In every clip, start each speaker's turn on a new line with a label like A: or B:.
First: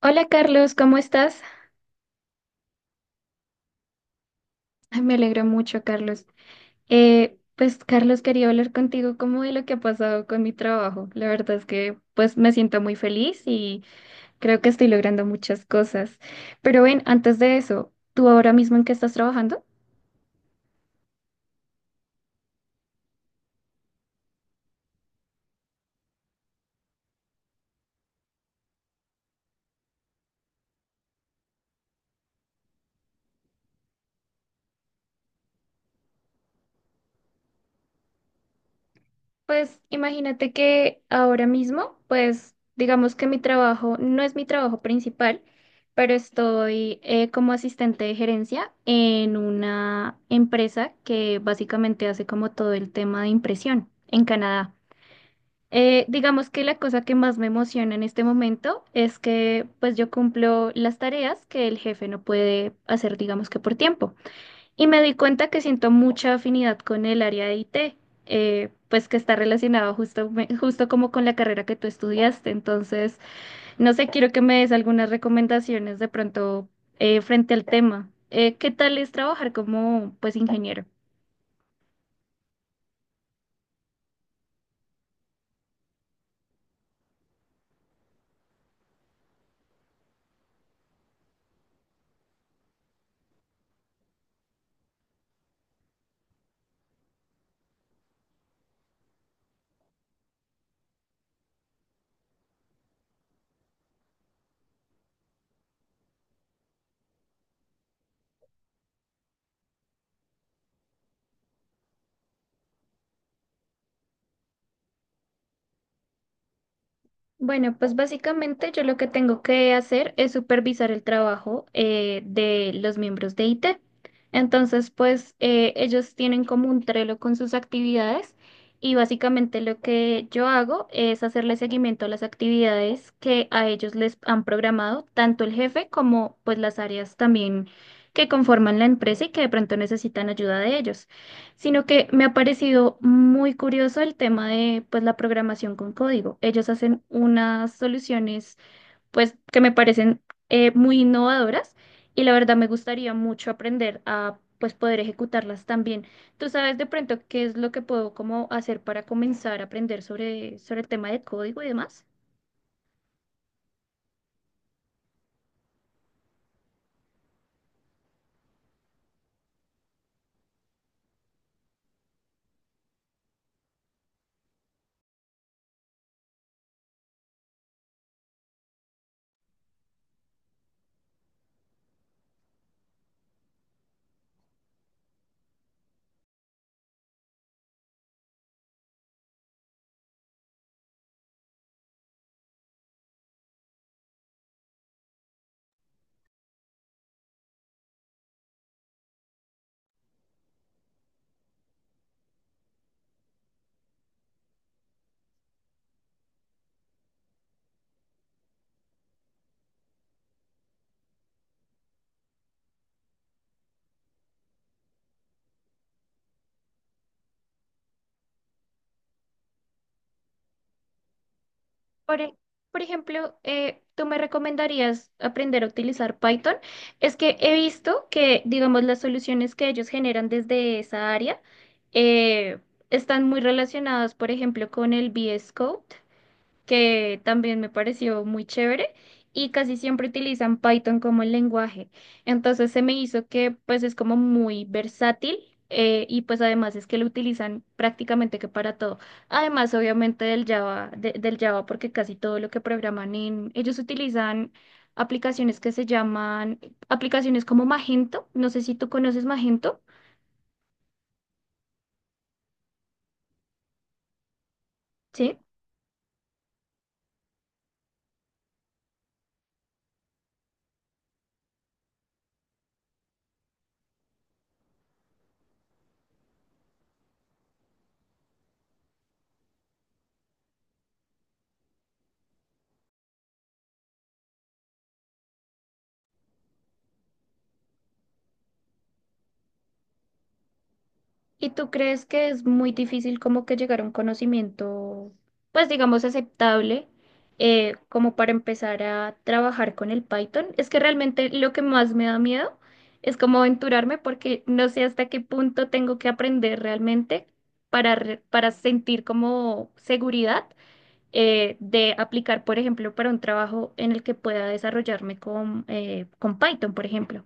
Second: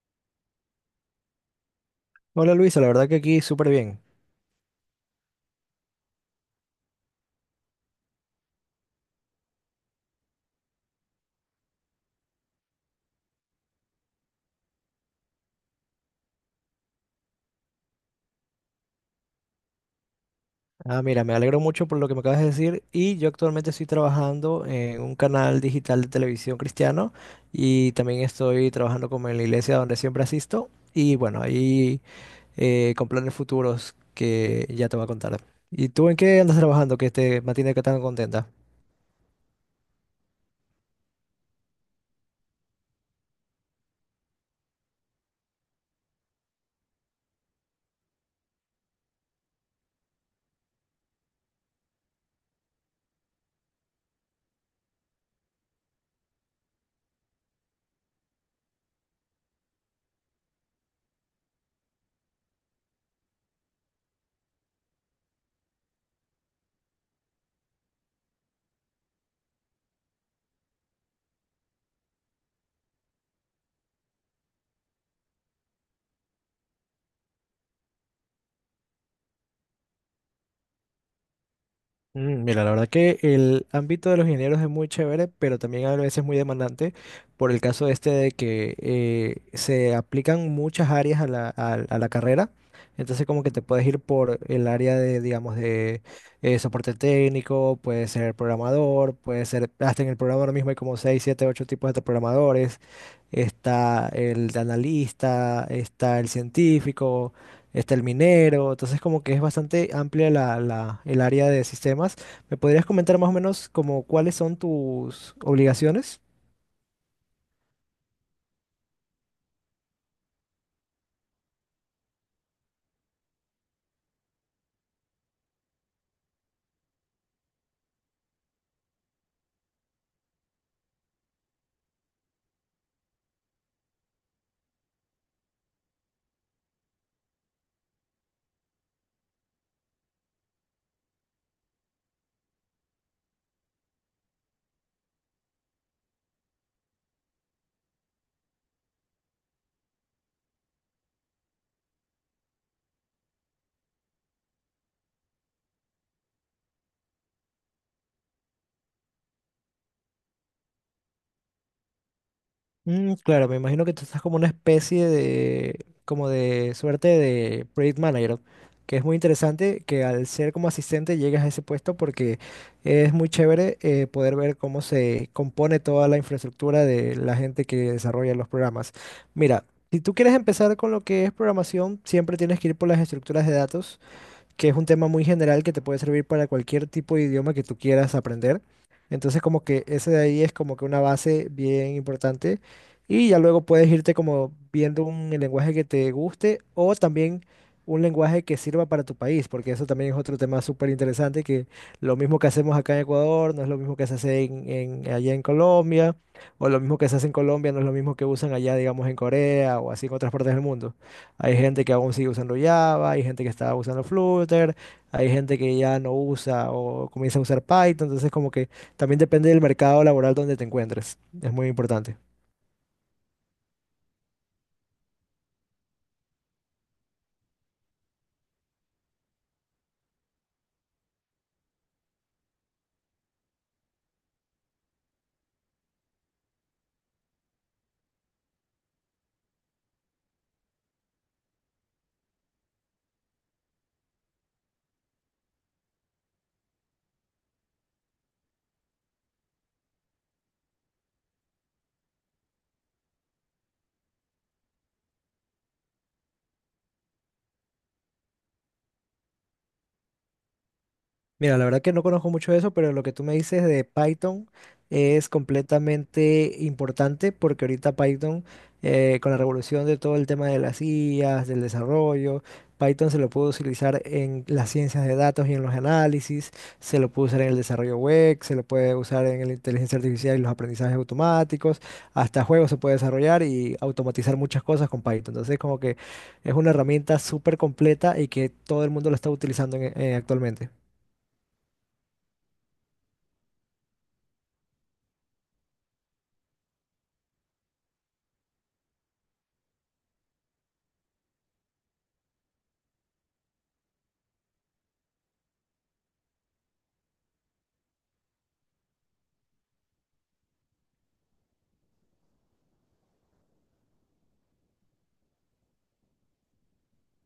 A: Hola Carlos, ¿cómo estás?
B: Hola Luisa, la verdad que aquí súper bien.
A: Ay, me alegro mucho, Carlos. Pues Carlos, quería hablar contigo como de lo que ha pasado con mi trabajo. La verdad es que pues me siento muy feliz y creo que estoy logrando muchas cosas. Pero ven, antes de eso, ¿tú ahora mismo en qué estás trabajando?
B: Ah, mira, me alegro mucho por lo que me acabas de decir y yo actualmente estoy trabajando en un canal digital de televisión cristiano y también estoy trabajando como en la iglesia donde siempre asisto y bueno, ahí con planes futuros que ya te voy a contar. ¿Y tú en qué andas trabajando que te mantiene que tan contenta?
A: Pues imagínate que ahora mismo, pues digamos que mi trabajo no es mi trabajo principal, pero estoy como asistente de gerencia en una empresa que básicamente hace como todo el tema de impresión en Canadá. Digamos que la cosa que más me emociona en este momento es que pues yo cumplo las tareas que el jefe no puede hacer, digamos que por tiempo. Y me di cuenta que siento mucha afinidad con el área de IT, pues que está relacionado justo como con la carrera que tú estudiaste. Entonces, no sé, quiero que me des algunas recomendaciones de pronto frente al tema. ¿Qué tal es trabajar como pues ingeniero?
B: Mm, mira, la verdad que el ámbito de los ingenieros es muy chévere, pero también a veces muy demandante por el caso este de que se aplican muchas áreas a la carrera. Entonces como que te puedes ir por el área de, digamos, de soporte técnico, puedes ser programador, puedes ser, hasta en el programa ahora mismo hay como 6 7 8 tipos de programadores, está el analista, está el científico, está el minero. Entonces como que es bastante amplia el área de sistemas. ¿Me podrías comentar más o menos como cuáles son tus obligaciones?
A: Bueno, pues básicamente yo lo que tengo que hacer es supervisar el trabajo de los miembros de IT. Entonces, pues ellos tienen como un Trello con sus actividades y básicamente lo que yo hago es hacerle seguimiento a las actividades que a ellos les han programado, tanto el jefe como pues las áreas también que conforman la empresa y que de pronto necesitan ayuda de ellos sino que me ha parecido muy curioso el tema de pues la programación con código. Ellos hacen unas soluciones pues que me parecen muy innovadoras y la verdad me gustaría mucho aprender a pues poder ejecutarlas también. ¿Tú sabes de pronto qué es lo que puedo como hacer para comenzar a aprender sobre, sobre el tema de código y demás?
B: Mm, claro, me imagino que tú estás como una especie de, como de suerte de project manager, que es muy interesante que al ser como asistente llegues a ese puesto porque es muy chévere, poder ver cómo se compone toda la infraestructura de la gente que desarrolla los programas. Mira, si tú quieres empezar con lo que es programación, siempre tienes que ir por las estructuras de datos, que es un tema muy general que te puede servir para cualquier tipo de idioma que tú quieras aprender. Entonces como que ese de ahí es como que una base bien importante y ya luego puedes irte como viendo un lenguaje que te guste, o también un lenguaje que sirva para tu país, porque eso también es otro tema súper interesante. Que lo mismo que hacemos acá en Ecuador no es lo mismo que se hace allá en Colombia, o lo mismo que se hace en Colombia no es lo mismo que usan allá, digamos, en Corea o así en otras partes del mundo. Hay gente que aún sigue usando Java, hay gente que está usando Flutter, hay gente que ya no usa o comienza a usar Python. Entonces, como que también depende del mercado laboral donde te encuentres. Es muy importante.
A: Por, e- por ejemplo, ¿tú me recomendarías aprender a utilizar Python? Es que he visto que, digamos, las soluciones que ellos generan desde esa área eh, están muy relacionadas, por ejemplo, con el VS Code que también me pareció muy chévere y casi siempre utilizan Python como el lenguaje. Entonces se me hizo que pues es como muy versátil y pues además es que lo utilizan prácticamente que para todo. Además obviamente del Java, del Java porque casi todo lo que programan en, ellos utilizan aplicaciones que se llaman aplicaciones como Magento. No sé si tú conoces Magento,
B: Mira, la verdad que no conozco mucho de eso, pero lo que tú me dices de Python es
A: ¿sí?
B: completamente importante porque ahorita Python, con la revolución de todo el tema de las IAs, del desarrollo, Python se lo puede utilizar en las ciencias de datos y en los análisis, se lo puede usar en el desarrollo web, se lo puede usar en la inteligencia artificial y los aprendizajes automáticos, hasta juegos se puede desarrollar y automatizar muchas cosas con Python. Entonces, como que es una herramienta súper completa y que todo el mundo lo está utilizando actualmente.
A: ¿Y tú crees que es muy difícil como que llegar a un conocimiento, pues digamos, aceptable, como para empezar a trabajar con el Python? Es que realmente lo que más me da miedo es como aventurarme porque no sé hasta qué punto tengo que aprender realmente para, para sentir como seguridad de aplicar, por ejemplo, para un trabajo en el que pueda desarrollarme con Python, por ejemplo.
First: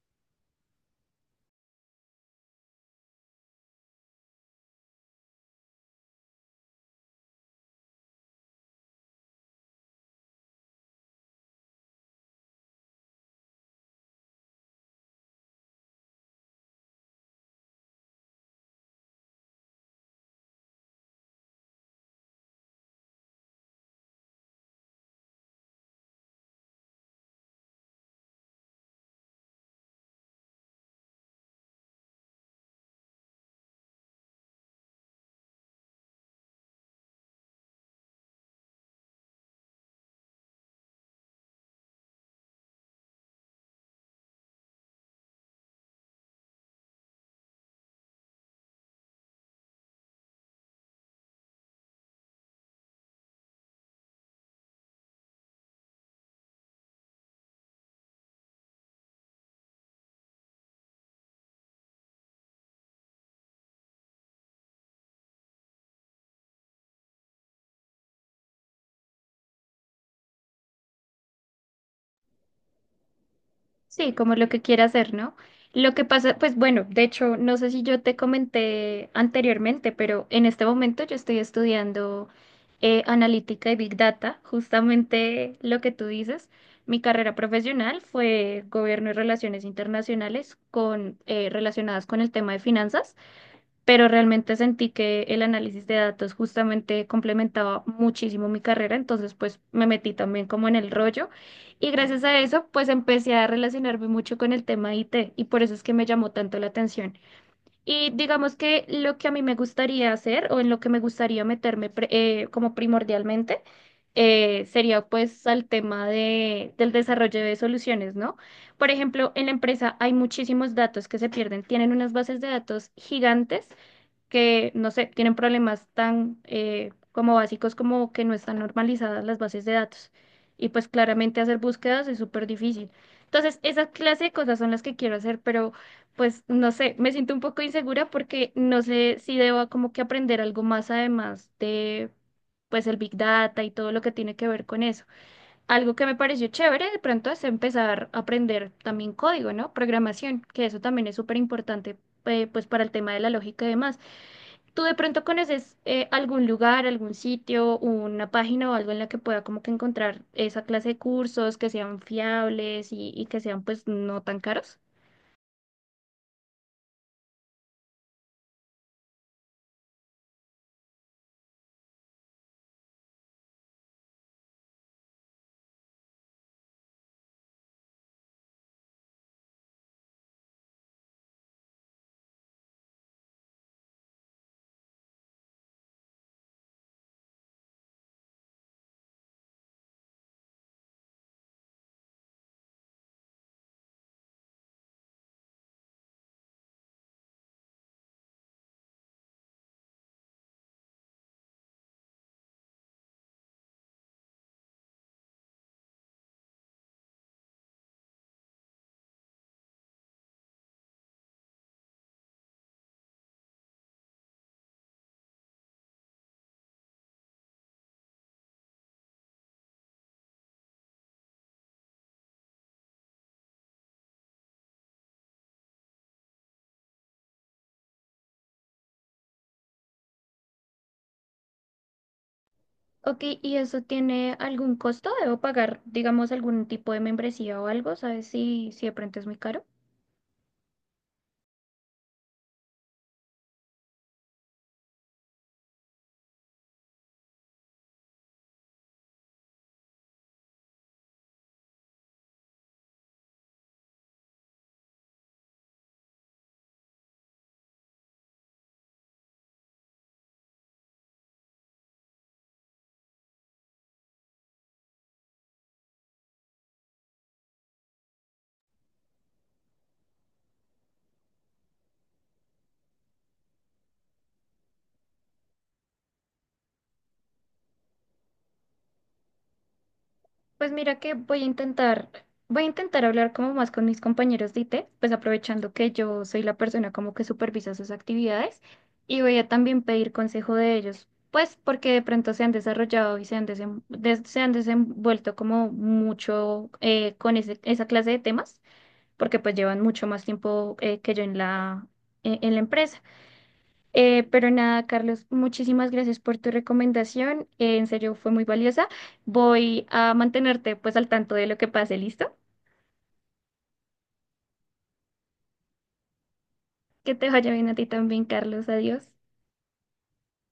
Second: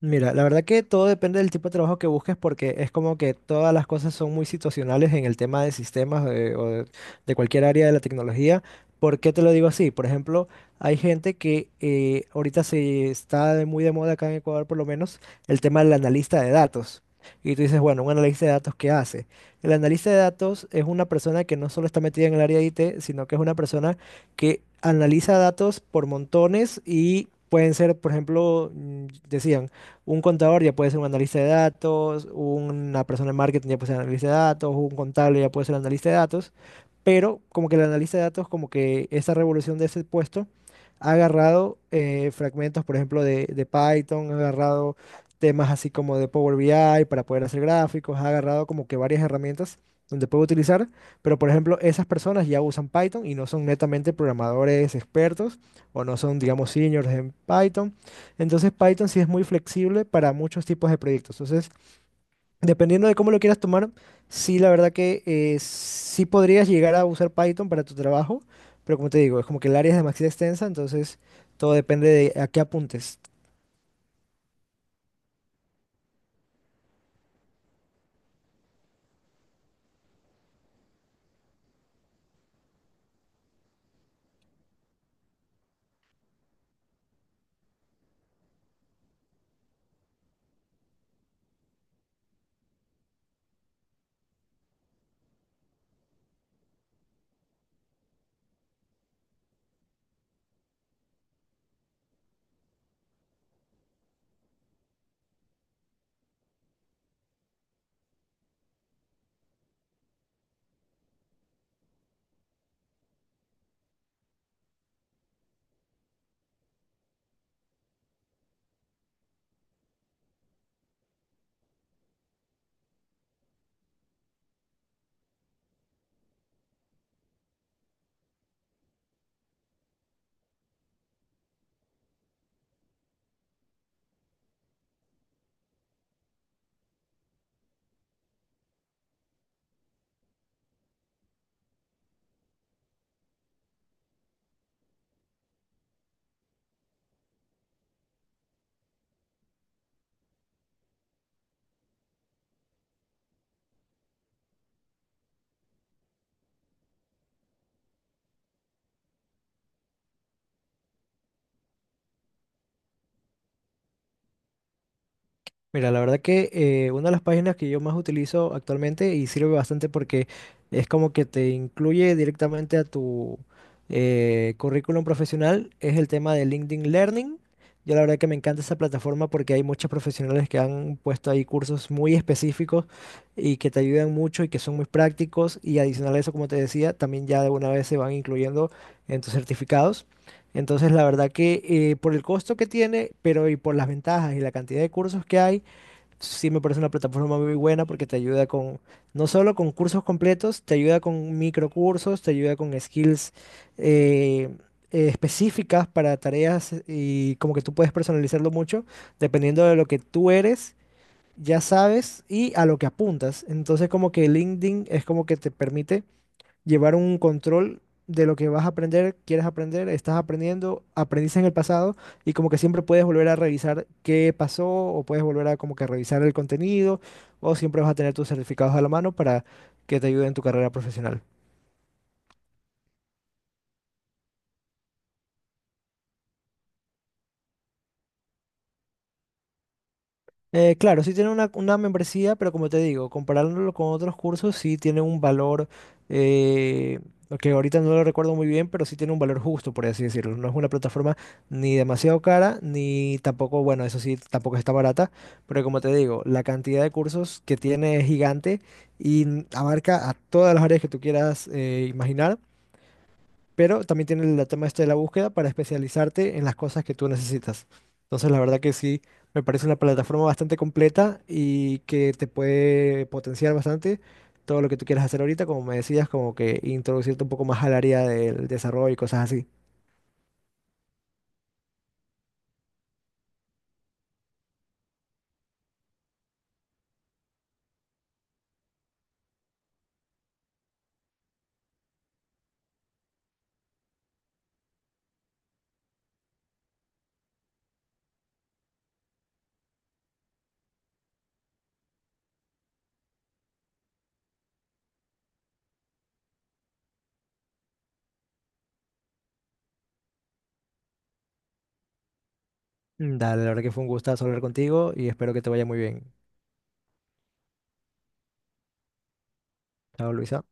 B: Mira, la verdad que todo depende del tipo de trabajo que busques, porque es como que todas las cosas son muy situacionales en el tema de sistemas, o de cualquier área de la tecnología. ¿Por qué te lo digo así? Por ejemplo, hay gente que ahorita se está muy de moda acá en Ecuador por lo menos el tema del analista de datos. Y tú dices, bueno, un analista de datos, ¿qué hace? El analista de datos es una persona que no solo está metida en el área de IT, sino que es una persona que analiza datos por montones y pueden ser, por ejemplo, mm, decían, un contador ya puede ser un analista de datos, una persona de marketing ya puede ser analista de datos, un contable ya puede ser analista de datos, pero como que el analista de datos, como que esa revolución de ese puesto ha agarrado fragmentos, por ejemplo, de Python, ha agarrado temas así como de Power BI para poder hacer gráficos, ha agarrado como que varias herramientas donde puede utilizar, pero por ejemplo, esas personas ya usan Python y no son netamente programadores expertos, o no son, digamos, seniors en Python. Entonces Python sí es muy flexible para muchos tipos de proyectos. Entonces, dependiendo de cómo lo quieras tomar, sí, la verdad que sí podrías llegar a usar Python para tu trabajo, pero como te digo, es como que el área es demasiado extensa, entonces todo depende de a qué apuntes.
A: Sí, como lo que quiera hacer, ¿no? Lo que pasa, pues bueno, de hecho, no sé si yo te comenté anteriormente, pero en este momento yo estoy estudiando analítica y Big Data, justamente lo que tú dices. Mi carrera profesional fue gobierno y relaciones internacionales con, relacionadas con el tema de finanzas pero realmente sentí que el análisis de datos justamente complementaba muchísimo mi carrera, entonces pues me metí también como en el rollo y gracias a eso pues empecé a relacionarme mucho con el tema IT y por eso es que me llamó tanto la atención. Y digamos que lo que a mí me gustaría hacer o en lo que me gustaría meterme como primordialmente sería pues al tema de, del desarrollo de soluciones, ¿no? Por ejemplo, en la empresa hay muchísimos datos que se pierden, tienen unas bases de datos gigantes que, no sé, tienen problemas tan como básicos como que no están normalizadas las bases de datos. Y pues claramente hacer búsquedas es súper difícil. Entonces, esa clase de cosas son las que quiero hacer, pero pues no sé, me siento un poco insegura porque no sé si debo como que aprender algo más además de pues el Big Data y todo lo que tiene que ver con eso. Algo que me pareció chévere de pronto es empezar a aprender también código, ¿no? Programación, que eso también es súper importante pues para el tema de la lógica y demás. ¿Tú de pronto conoces algún lugar, algún sitio, una página o algo en la que pueda como que encontrar esa clase de cursos que sean fiables y que sean pues no tan caros?
B: Mira, la verdad que una de las páginas que yo más utilizo actualmente y sirve bastante porque es como que te incluye directamente a tu currículum profesional es el tema de LinkedIn Learning. Yo la verdad que me encanta esa plataforma porque hay muchos profesionales que han puesto ahí cursos muy específicos y que te ayudan mucho y que son muy prácticos, y adicional a eso, como te decía, también ya de una vez se van incluyendo en tus certificados. Entonces, la verdad que por el costo que tiene, pero y por las ventajas y la cantidad de cursos que hay, sí me parece una plataforma muy buena porque te ayuda con, no solo con cursos completos, te ayuda con microcursos, te ayuda con skills eh, específicas para tareas, y como que tú puedes personalizarlo mucho dependiendo de lo que tú eres, ya sabes, y a lo que apuntas. Entonces como que LinkedIn es como que te permite llevar un control de lo que vas a aprender, quieres aprender, estás aprendiendo, aprendiste en el pasado, y como que siempre puedes volver a revisar qué pasó, o puedes volver a como que revisar el contenido, o siempre vas a tener tus certificados a la mano para que te ayuden en tu carrera profesional.
A: Ok, ¿y eso tiene algún costo? ¿Debo pagar, digamos, algún tipo de membresía o algo? ¿Sabes si, si de pronto es muy caro?
B: Claro, sí tiene una membresía, pero como te digo, comparándolo con otros cursos, sí tiene un valor, eh, que ahorita no lo recuerdo muy bien, pero sí tiene un valor justo, por así decirlo. No es una plataforma ni demasiado cara, ni tampoco, bueno, eso sí, tampoco está barata, pero como te digo, la cantidad de cursos que tiene es gigante y abarca a todas las áreas que tú quieras imaginar, pero también tiene el tema este de la búsqueda para especializarte en las cosas que tú necesitas. Entonces, la verdad que sí, me parece una plataforma bastante completa y que te puede potenciar bastante todo lo que tú quieras hacer ahorita, como me decías, como que introducirte un poco más al área del desarrollo y cosas así.
A: Pues mira que voy a intentar hablar como más con mis compañeros de IT, pues aprovechando que yo soy la persona como que supervisa sus actividades y voy a también pedir consejo de ellos, pues porque de pronto se han desarrollado y se han, se han desenvuelto como mucho con esa clase de temas, porque pues llevan mucho más tiempo que yo en la, en la empresa. Pero nada, Carlos, muchísimas gracias por tu recomendación. En serio, fue muy valiosa. Voy a mantenerte pues al tanto de lo que pase, ¿listo?
B: Mm, dale, la verdad que fue un gustazo hablar contigo y espero que te vaya muy bien.
A: Que te vaya bien a ti también, Carlos. Adiós.
B: Chao, Luisa.